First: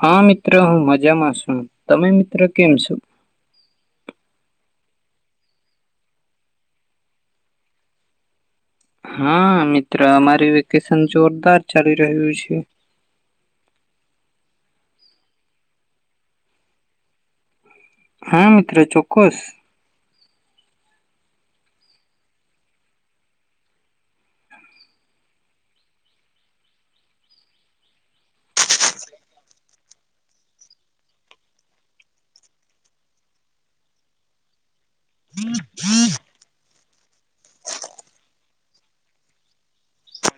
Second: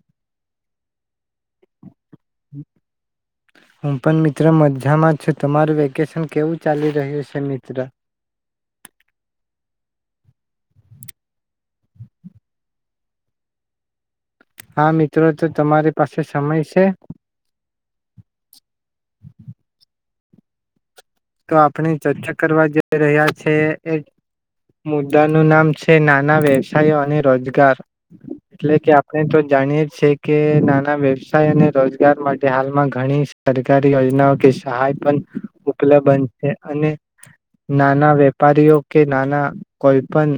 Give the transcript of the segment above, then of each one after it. હા, મિત્ર હું મજામાં છું. તમે મિત્ર કેમ છો, હું પણ મિત્ર મજામાં છો તમારું વેકેશન કેવું ચાલી રહ્યું છે, મિત્ર હા મિત્ર અમારી વેકેશન જોરદાર ચાલી રહ્યું છે, હા મિત્રો તો તમારી પાસે સમય છે? હા, મિત્ર ચોક્કસ તો આપણે ચર્ચા કરવા જઈ રહ્યા છે, એ મુદ્દા ન નામ છે નાના વ્યવસાયો અને રોજગાર એટલે કે આપણે તો જાણીય છે કે નાના વ્યવસાય અને રોજગાર માટે હાલમાં ઘણી સરકારી યોજનાઓ કે સહાય પણ ઉપલબ બંધ છે અને નાના વેપારીઓ કે નાના કોઈ પણ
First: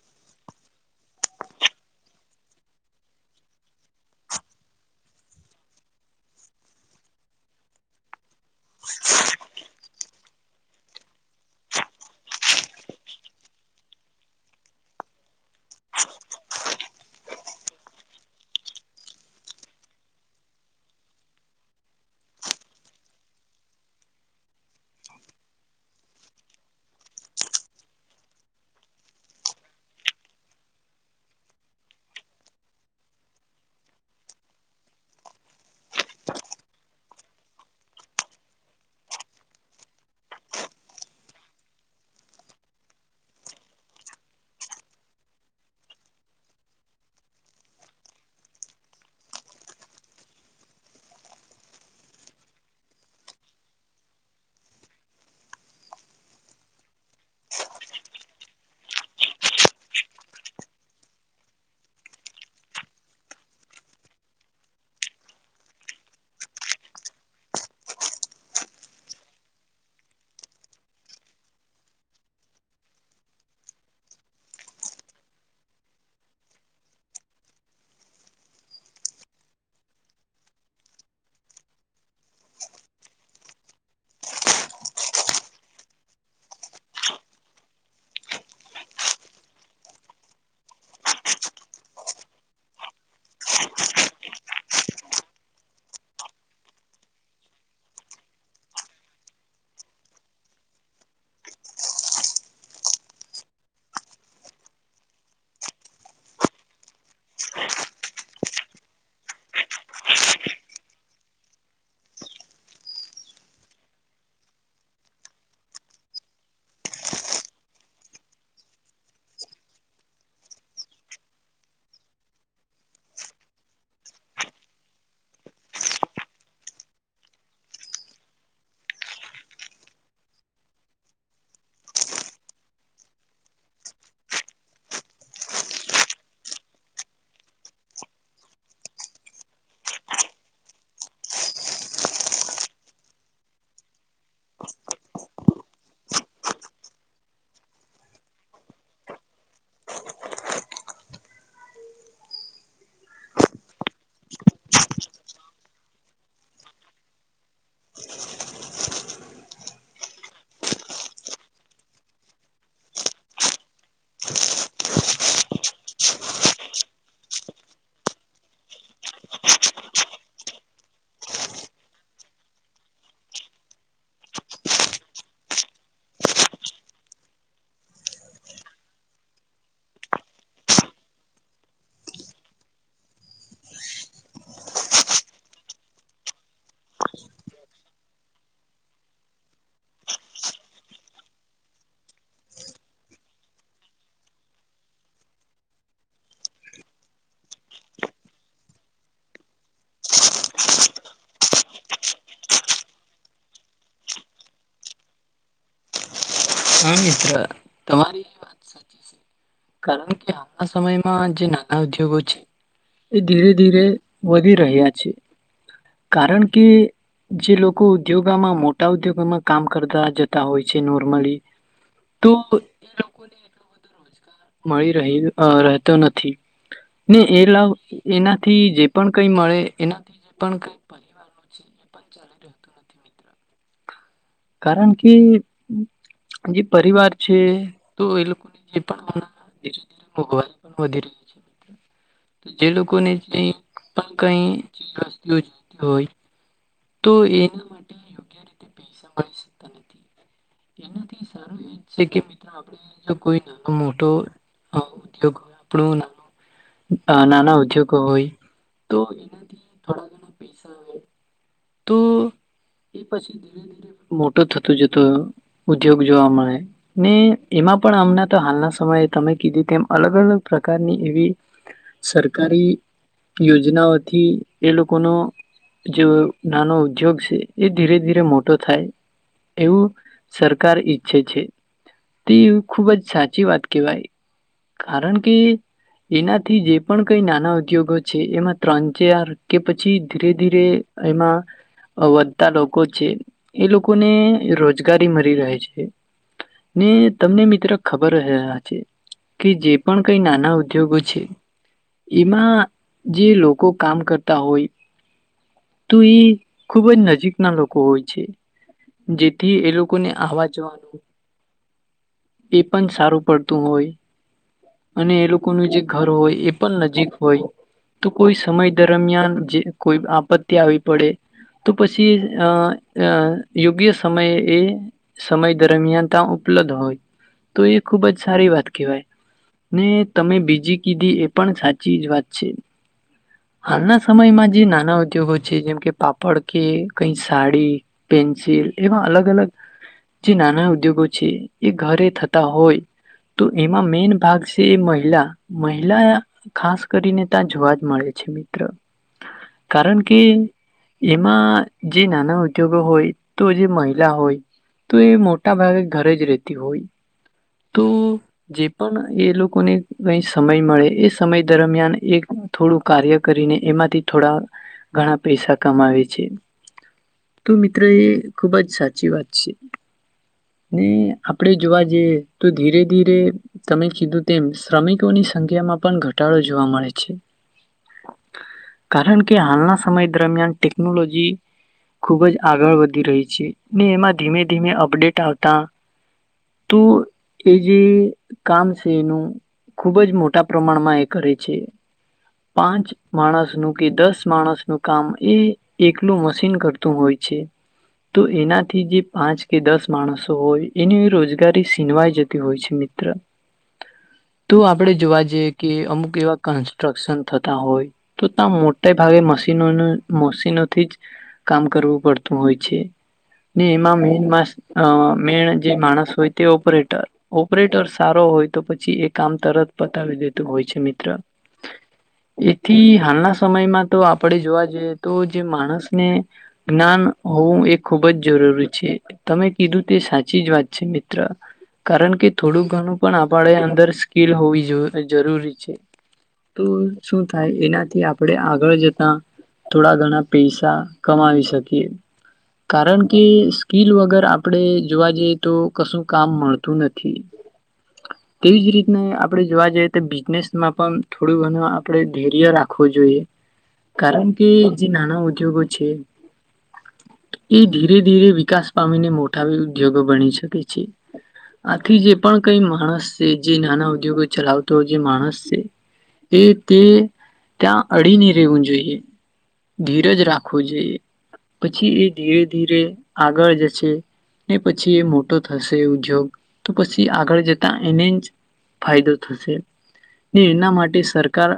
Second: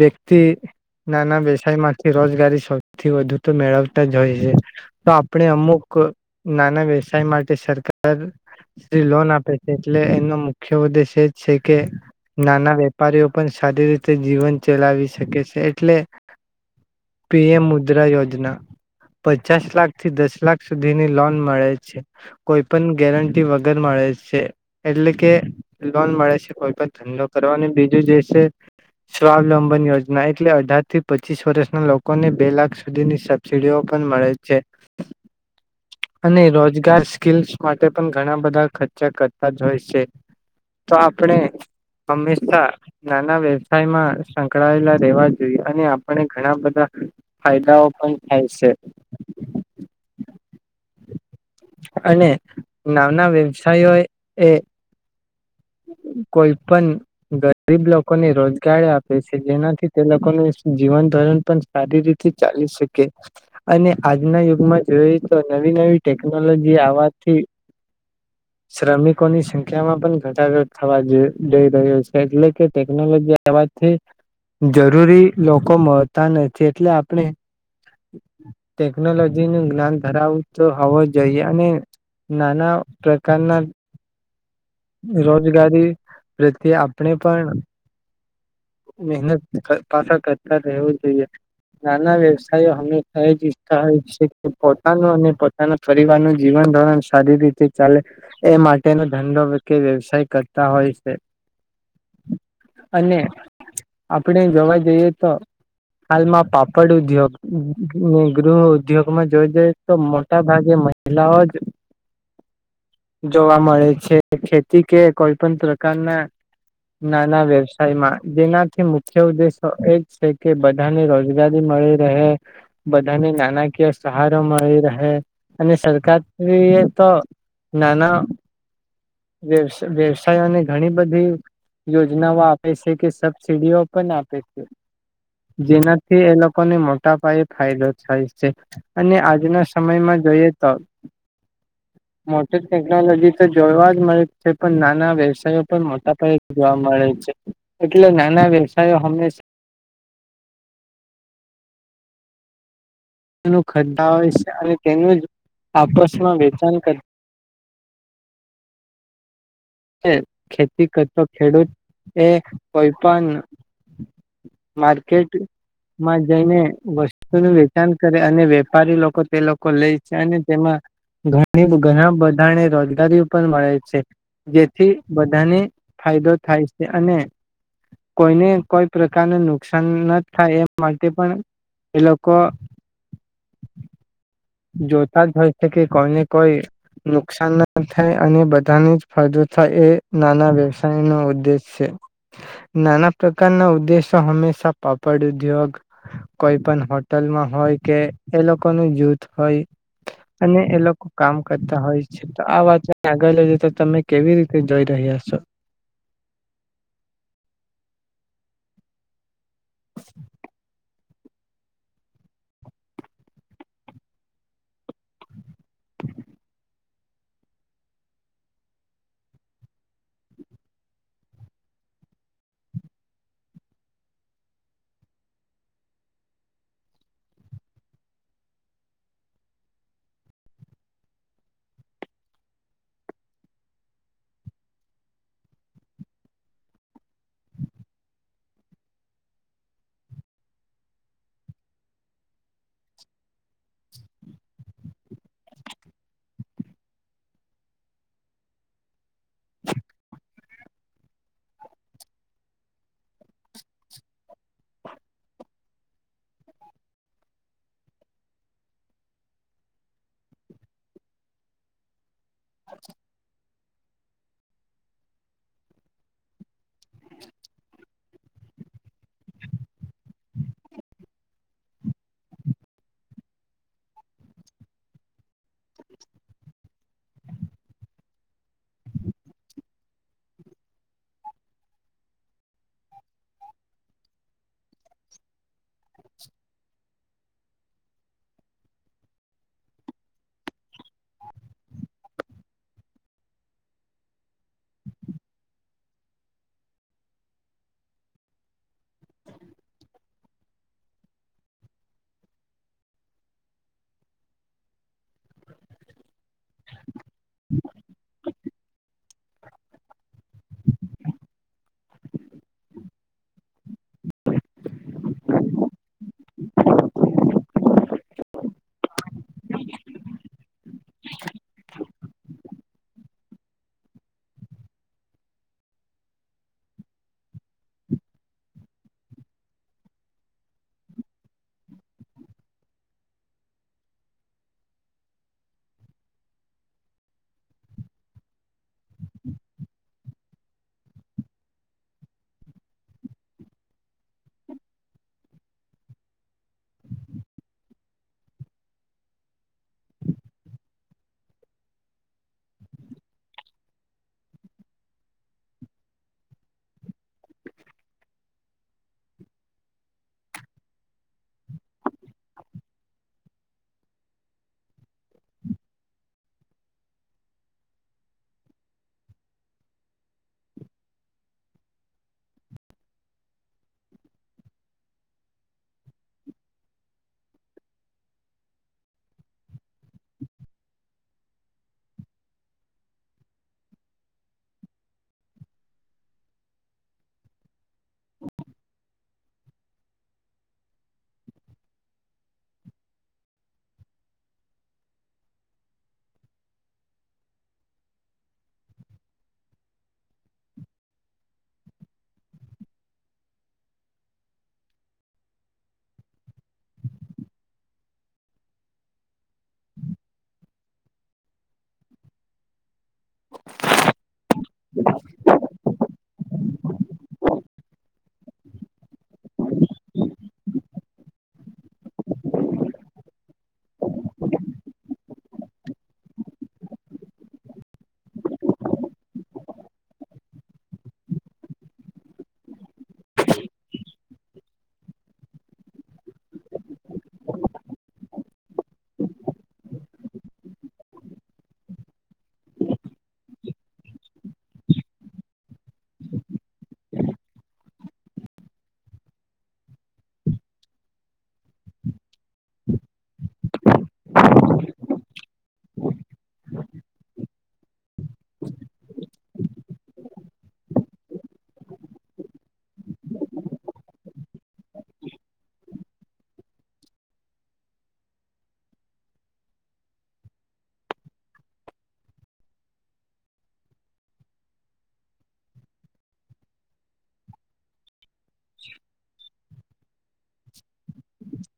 વ્યક્તિ નાના વ્યવસાયમાંથી રોજગારી સૌથી વધુ તો મેળવતા જ હોય છે, તો આપણે અમુક નાના વ્યવસાય માટે સરકાર લોન આપે છે, એટલે એનો મુખ્ય ઉદ્દેશ એ છે, કે નાના વેપારીઓ પણ સારી રીતે જીવન ચલાવી શકે છે એટલે પીએમ મુદ્રા યોજના પચાસ લાખ થી દસ લાખ સુધીની લોન મળે છે. કોઈ પણ ગેરંટી વગર મળે છે, એટલે કે લોન મળે છે કોઈ પણ ધંધો કરવાની, બીજું જે છે સ્વાવલંબન યોજના એટલે અઢાર થી પચીસ વર્ષના લોકોને બે લાખ સુધીની સબસીડીઓ પણ મળે છે અને રોજગાર સ્કલસ માટે પણ ઘણા બધા ખર્ચા કરતા જ હોય છે, તો આપણે હંમેશા નાના વ્યવસાયમાં સંકળાયેલા રહેેવા જોઈએ અને આપણે ઘણા બધા ફાયદાઓ પણ થાય છે. અને નામના વ્યવસાયો એ કોઈ પણ ગરીબ લોકોને રોજગાર આપે છે, જેનાથી તે લોકોનું જીવન ધરણ પણ સારી રીતે ચાલી શકે અને આજના યુગમાં જોઈએ તો નવી નવી ટેકનોલોજી આવવાથી શ્રમિકોની સંખ્યામાં પણ ઘટડો થવા જઈ રહ્યો છે, એટલેકે ટેકનોલોજી આવાથી જરૂરી લોકો મળતા નથી, એટલે આપણે ટેકનોલોજી નું જ્ઞાન ધરાવ તો હોવું જોઈએ અને નાના પ્રકારના રોજગારી પ્રત્યે આપણે પણ મહેનત પાછ કરતા રહેવું જોઈએ. નાના વ્યવસાય હંમેશા એ જ ઈચ્છતા હોય છે કે પોતાનું અને પોતાના પરિવારનું જીવન ધોરણ સારી રીતે ચાલે એ માટેનો ધંધો કે વ્યવસાય કરતા હોય છે અને આપણે જોવા જઈએ તો હાલમાં પાપડ ઉદ્યોગ, ગૃહ ઉદ્યોગમાં જોવા જઈએ તો મોટા ભાગે મહિલાઓ જ જોવા મળે છે. ખેતી કે કોઈ પણ પ્રકારના નાના વ્યવસાયમાં જેનાથી મુખ્ય ઉદ્દેશો એ જ છે કે બધાને રોજગારી મળી રહે બધાને નાણાકીય સહારો મળી રહે અને સરકારએ તો નાના વ્યવસાયોને ઘણી બધી યોજનાઓ આપે છે, કે સબસીડીઓ પણ આપે છે, જેનાથી એ લોકોને મોટા પાયે ફાયદો થાય છે અને આજના સમયમાં જોઈએ તો મોટી ટેકનોલોજી તો જોવા જ મળે છે, પણ નાના વ્યવસાયો પણ મોટા પાયે જોવા મળે છે, એટલે નાના વ્યવસાયો હમેશા નું ખરધા હોય છે અને તેનું જ આપસમાં વેચાણ કર ખેતી કરતો ખેડૂત એ કોઈ પણ માર્કેટ માં જઈને વસ્તુનું વેચાણ કરે અને વેપારી લોકો તે લોકો લે છે અને તેમાં ઘણી ઘણા બધાને રોજગારી પણ મળે છે. જેથી બધાને ફાયદો થાય છે અને કોઈને કોઈ પ્રકારને નુકસાન ન થાય, એ માટે પણ એ લોકો જોતા જ હોય છે કે કોઈને કોઈ નુકસાન ના થાય અને બધાને જ ફાયદો થાય એ નાના વ્યવસાય નો ઉદ્દેશ છે. નાના પ્રકારના ઉદ્દેશો હંમેશા પાપડ ઉદ્યોગ, કોઈ પણ હોટલમાં હોય કે એ લોકોનું જૂથ હોય અને એ લોકો કામ કરતા હોય છે, તો આ વાતને આગળ લઈ જે તો તમે કેવી રીતે જોઈ રહ્યા છો? હા, મિત્ર તમારી વાત સાચી છે. કારણકે હાલના સમય માં જે નાના ઉદ્યોગો છે, એ ધીરે ધીરે વધી રહ્યા છે. કારણકે જે લોકો ઉદ્યોગમાં, મોટા ઉદ્યોગમાં કામ કરતા જતા હોય છે નોર્મલી તો એ લોકો ને એટલું બધું રોજ મળી રહી, રહેતો નથી, ને એ લાવ એનાથી જે પણ કઈ મળે એનાથી પણ કઈ પરિવારો નું છે, એ પણ ચાલી કારણકે જે પરિવાર છે તો એ લોકો [inaudible] મોઘવાડી પણ વધી રહ છે, તો જે લોકોને જે પણ વસ્તુ જોઈતી હોય તો એના માટે યોગ્ય રીતે પૈસા [unintelligible] સખ્તા નથી. એનાથી સારું એ જ છે કે મિત્રો આપડે કોઈ નાનો મોટો ઉદ્યોગ હોય આપડુ નાનું નાના ઉદ્યોગો હોય, તો એનાથી થોડા ઘણા પૈસા હોય. તો એ પછી ધીરે ધીરે મોટો થતો જતો ઉદ્યોગ જોવા મળે, ને એમાં પણ આમના તો હાલના સમયે તમે કીધી તેમ અલગ અલગ પ્રકારની એવી સરકારી યોજનાઓથી એ લોકોનો જે નાનો ઉદ્યોગ છે એ ધીરે ધીરે મોટો થાય એવું સરકાર ઈચ્છે છે તે ખૂબજ સાચી વાત કવાય, કારણકે એનાથી જે પણ કઈ નાના ઉદ્યોગો છે એમાં ત્રણ ચાર, કે પછી ધીરે ધીરે એમાં વધતા લોકો છે એ લોકોને રોજગારી મળી રહે છે, ને તમને મિત્ર ખબર રહ્યા છે, કે જે પણ કઈ નાના ઉદ્યોગો છે, એમાં જે લોકો કામ કરતા હોય તો એ ખુબજ નજીકના લોકો હોય છે, જેથી એ લોકોને આવા જવાનું એ પણ સારું પડતું હોય અને એ લોકોનું જે ઘર હોય એ પણ નજીક હોય તો કોઈ સમય દરમિયાન જે કોઈ આપત આવી પડે તો પછી અ યોગ્ય સમય એ સમય દરમિયાન ત્યાં ઉપલબ્ધ હોય, તો એ ખૂબજ સારી વાત કહેવાય, ને તમે બીજી કીધી એ પણ સાચી જ વાત છે. હાલના સમયમાં જે નાના ઉદ્યોગો જેમ કે પાપડ કે કઈ સાડી, પેન્સિલ, એવા અલગ અલગ જે નાના ઉદ્યોગો છે એ ઘરે થતા હોય, તો એમાં મેન ભાગ છે એ મહિલા, મહિલા ખાસ કરીને ત્યાં જોવા જ મળે છે મિત્ર કારણકે કે એમાં જે નાના ઉદ્યોગો હોય તો જે મહિલા હોય, તો એ મોટા ભાગે ઘરેજ રહેતી હોય, તો જે પણ એ લોકોને કઈ સમય મળે એ સમય દરમિયાન એ થોડું કાર્ય કરીને એમાંથી થોડા ઘણા પૈસા કમાવે છે, તો મિત્રો એ ખુબજ સાચી વાત છે, ને આપડે જોવા જઈએ તો ધીરે ધીરે તમે કીધું તેમ શ્રમિકોની સંખ્યામાં પણ ઘટાડો જોવા મળે છે, કારણકે હાલના સમય દરમિયાન ટેકનોલોજી ખૂબજ આગળ વધી રહી છે ને એમાં ધીમે ધીમે અપડેટ આવતા, તો એ જે કામ છે એનું ખુબજ મોટા પ્રમાણમાં એ કરે છે, પાંચ માણસનું કે દસ માણસ નું કામ એ એકલું મશીન કરતું હોય છે, તો એનાથી જે પાંચ કે દસ માણસો હોય એની રોજગારી સીનવાઈ જતી હોય છે મિત્ર, તો આપડે જોવા જઈએ કે અમુક એવા કન્સ્ટ્રક્શન થતા હોય, તો ત્યાં મોટા ભાગે મશીન મોશીનોથી જ કામ કરવું પડતું હોય છે ને એમાં મેન મા અ મેન જે માણસ હોય તે ઓપરેટર ઓપરેટર સારો હોય તો પછી એ કામ તરત પતાવી દેતું હોય છે મિત્ર એથી હાલના સમયમાં તો આપણે જોવા જઈએ તો જે માણસને જ્ઞાન હોવું એ ખૂબ જ જરૂરી છે તમે કીધું તે સાચી જ વાત છે મિત્ર કારણ કે થોડુંક ઘણું પણ આપણે અંદર સ્કીલ હોવી જરૂરી છે તો શું થાય એનાથી આપણે આગળ જતા થોડા ઘણા પૈસા કમાવી શકીએ કારણ કે સ્કીલ વગર આપણે જોવા જઈએ તો કશું કામ મળતું નથી તેવીજ રીતને આપણે જોવા જઈએ તો બિઝનેસમાં પણ થોડું ઘણું આપણે ધૈર્ય રાખવું જોઈએ કારણ કે જે નાના ઉદ્યોગો છે એ ધીરે ધીરે વિકાસ પામીને મોટા ઉદ્યોગો બની શકે છે આથી જે પણ કઈ માણસ છે જે નાના ઉદ્યોગો ચલાવતો જે માણસ છે એ તે ત્યાં અડીને રહેવું જોઈએ ધીરજ રાખવું જોઈએ પછી એ ધીરે ધીરે આગળ જશે ને પછી એ મોટો થશે ઉદ્યોગ તો પછી આગળ જતા એને જ ફાયદો થશે એના માટે સરકાર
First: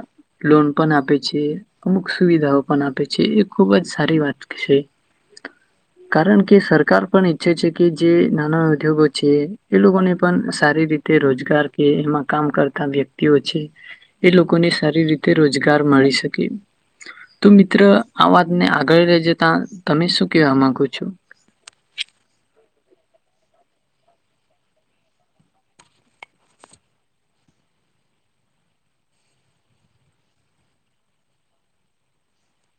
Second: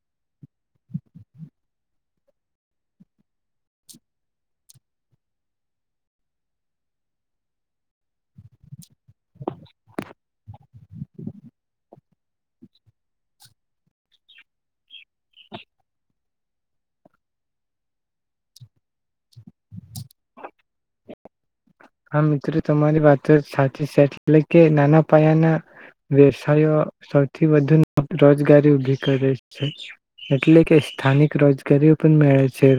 લોન પણ આપે છે અમુક સુવિધાઓ પણ આપે છે ખુબ જ સારી વાત છે કારણ કે સરકાર પણ ઈચ્છે છે કે જે નાના ઉદ્યોગો છે એ લોકોને પણ સારી રીતે રોજગાર કે એમાં કામ કરતા વ્યક્તિઓ છે એ લોકોને સારી રીતે રોજગાર મળી શકે તો મિત્ર આ વાતને આગળ લઈ જતા તમે શું કેવા માંગો છો હા મિત્રો તમારી વાતો સાચી છે એટલે કે નાના પાયાના વ્યવસાયો સૌથી વધુ રોજગારી ઉભી કરે છે એટલે કે સ્થાનિક રોજગારી પણ મડે છે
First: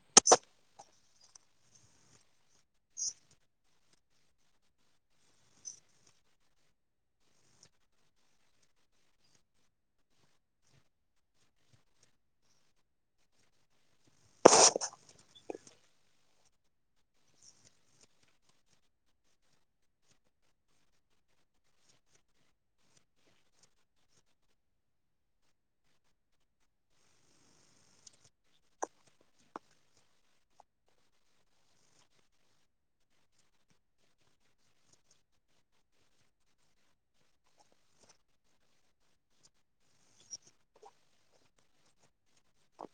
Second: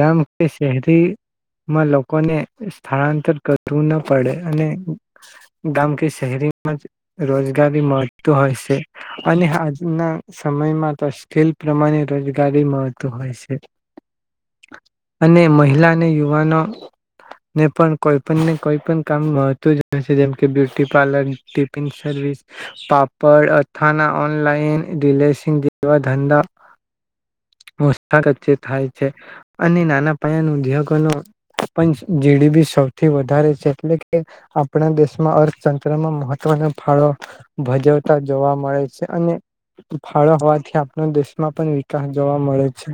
ગામ કે શહેરીમાં લોકોને સ્થળાંતર કરવું ના પડે અને ગામ કે શહેરીમાં જ રોજગારી મળતું હોય છે અને આજના સમયમાં તો સ્કિલ પ્રમાણે રોજગારી મળતું હોય છે અને મહિલા અને યુવાનોને પણ કોઈ ને કોઈ પણ કામ મહત્વ છે જેમકે બ્યુટી પાર્લર ટિફિન સર્વિસ પાપડ અથાના ઓનલાઈન રિલેસંગ જેવા ધંધાચચે થાય છે અને નાના પાયાન ઉદ્યોગોનો જીડીપી શો થી વધારે છે એટલે કે આપણા દેશમાં અર્થતંત્રમાં મહત્વનો ફાળો ભજવતા જોવા મળે છે અને ફાળો હોવાથી આપણા દેશમાં પણ વિકાસ જોવા મળે છે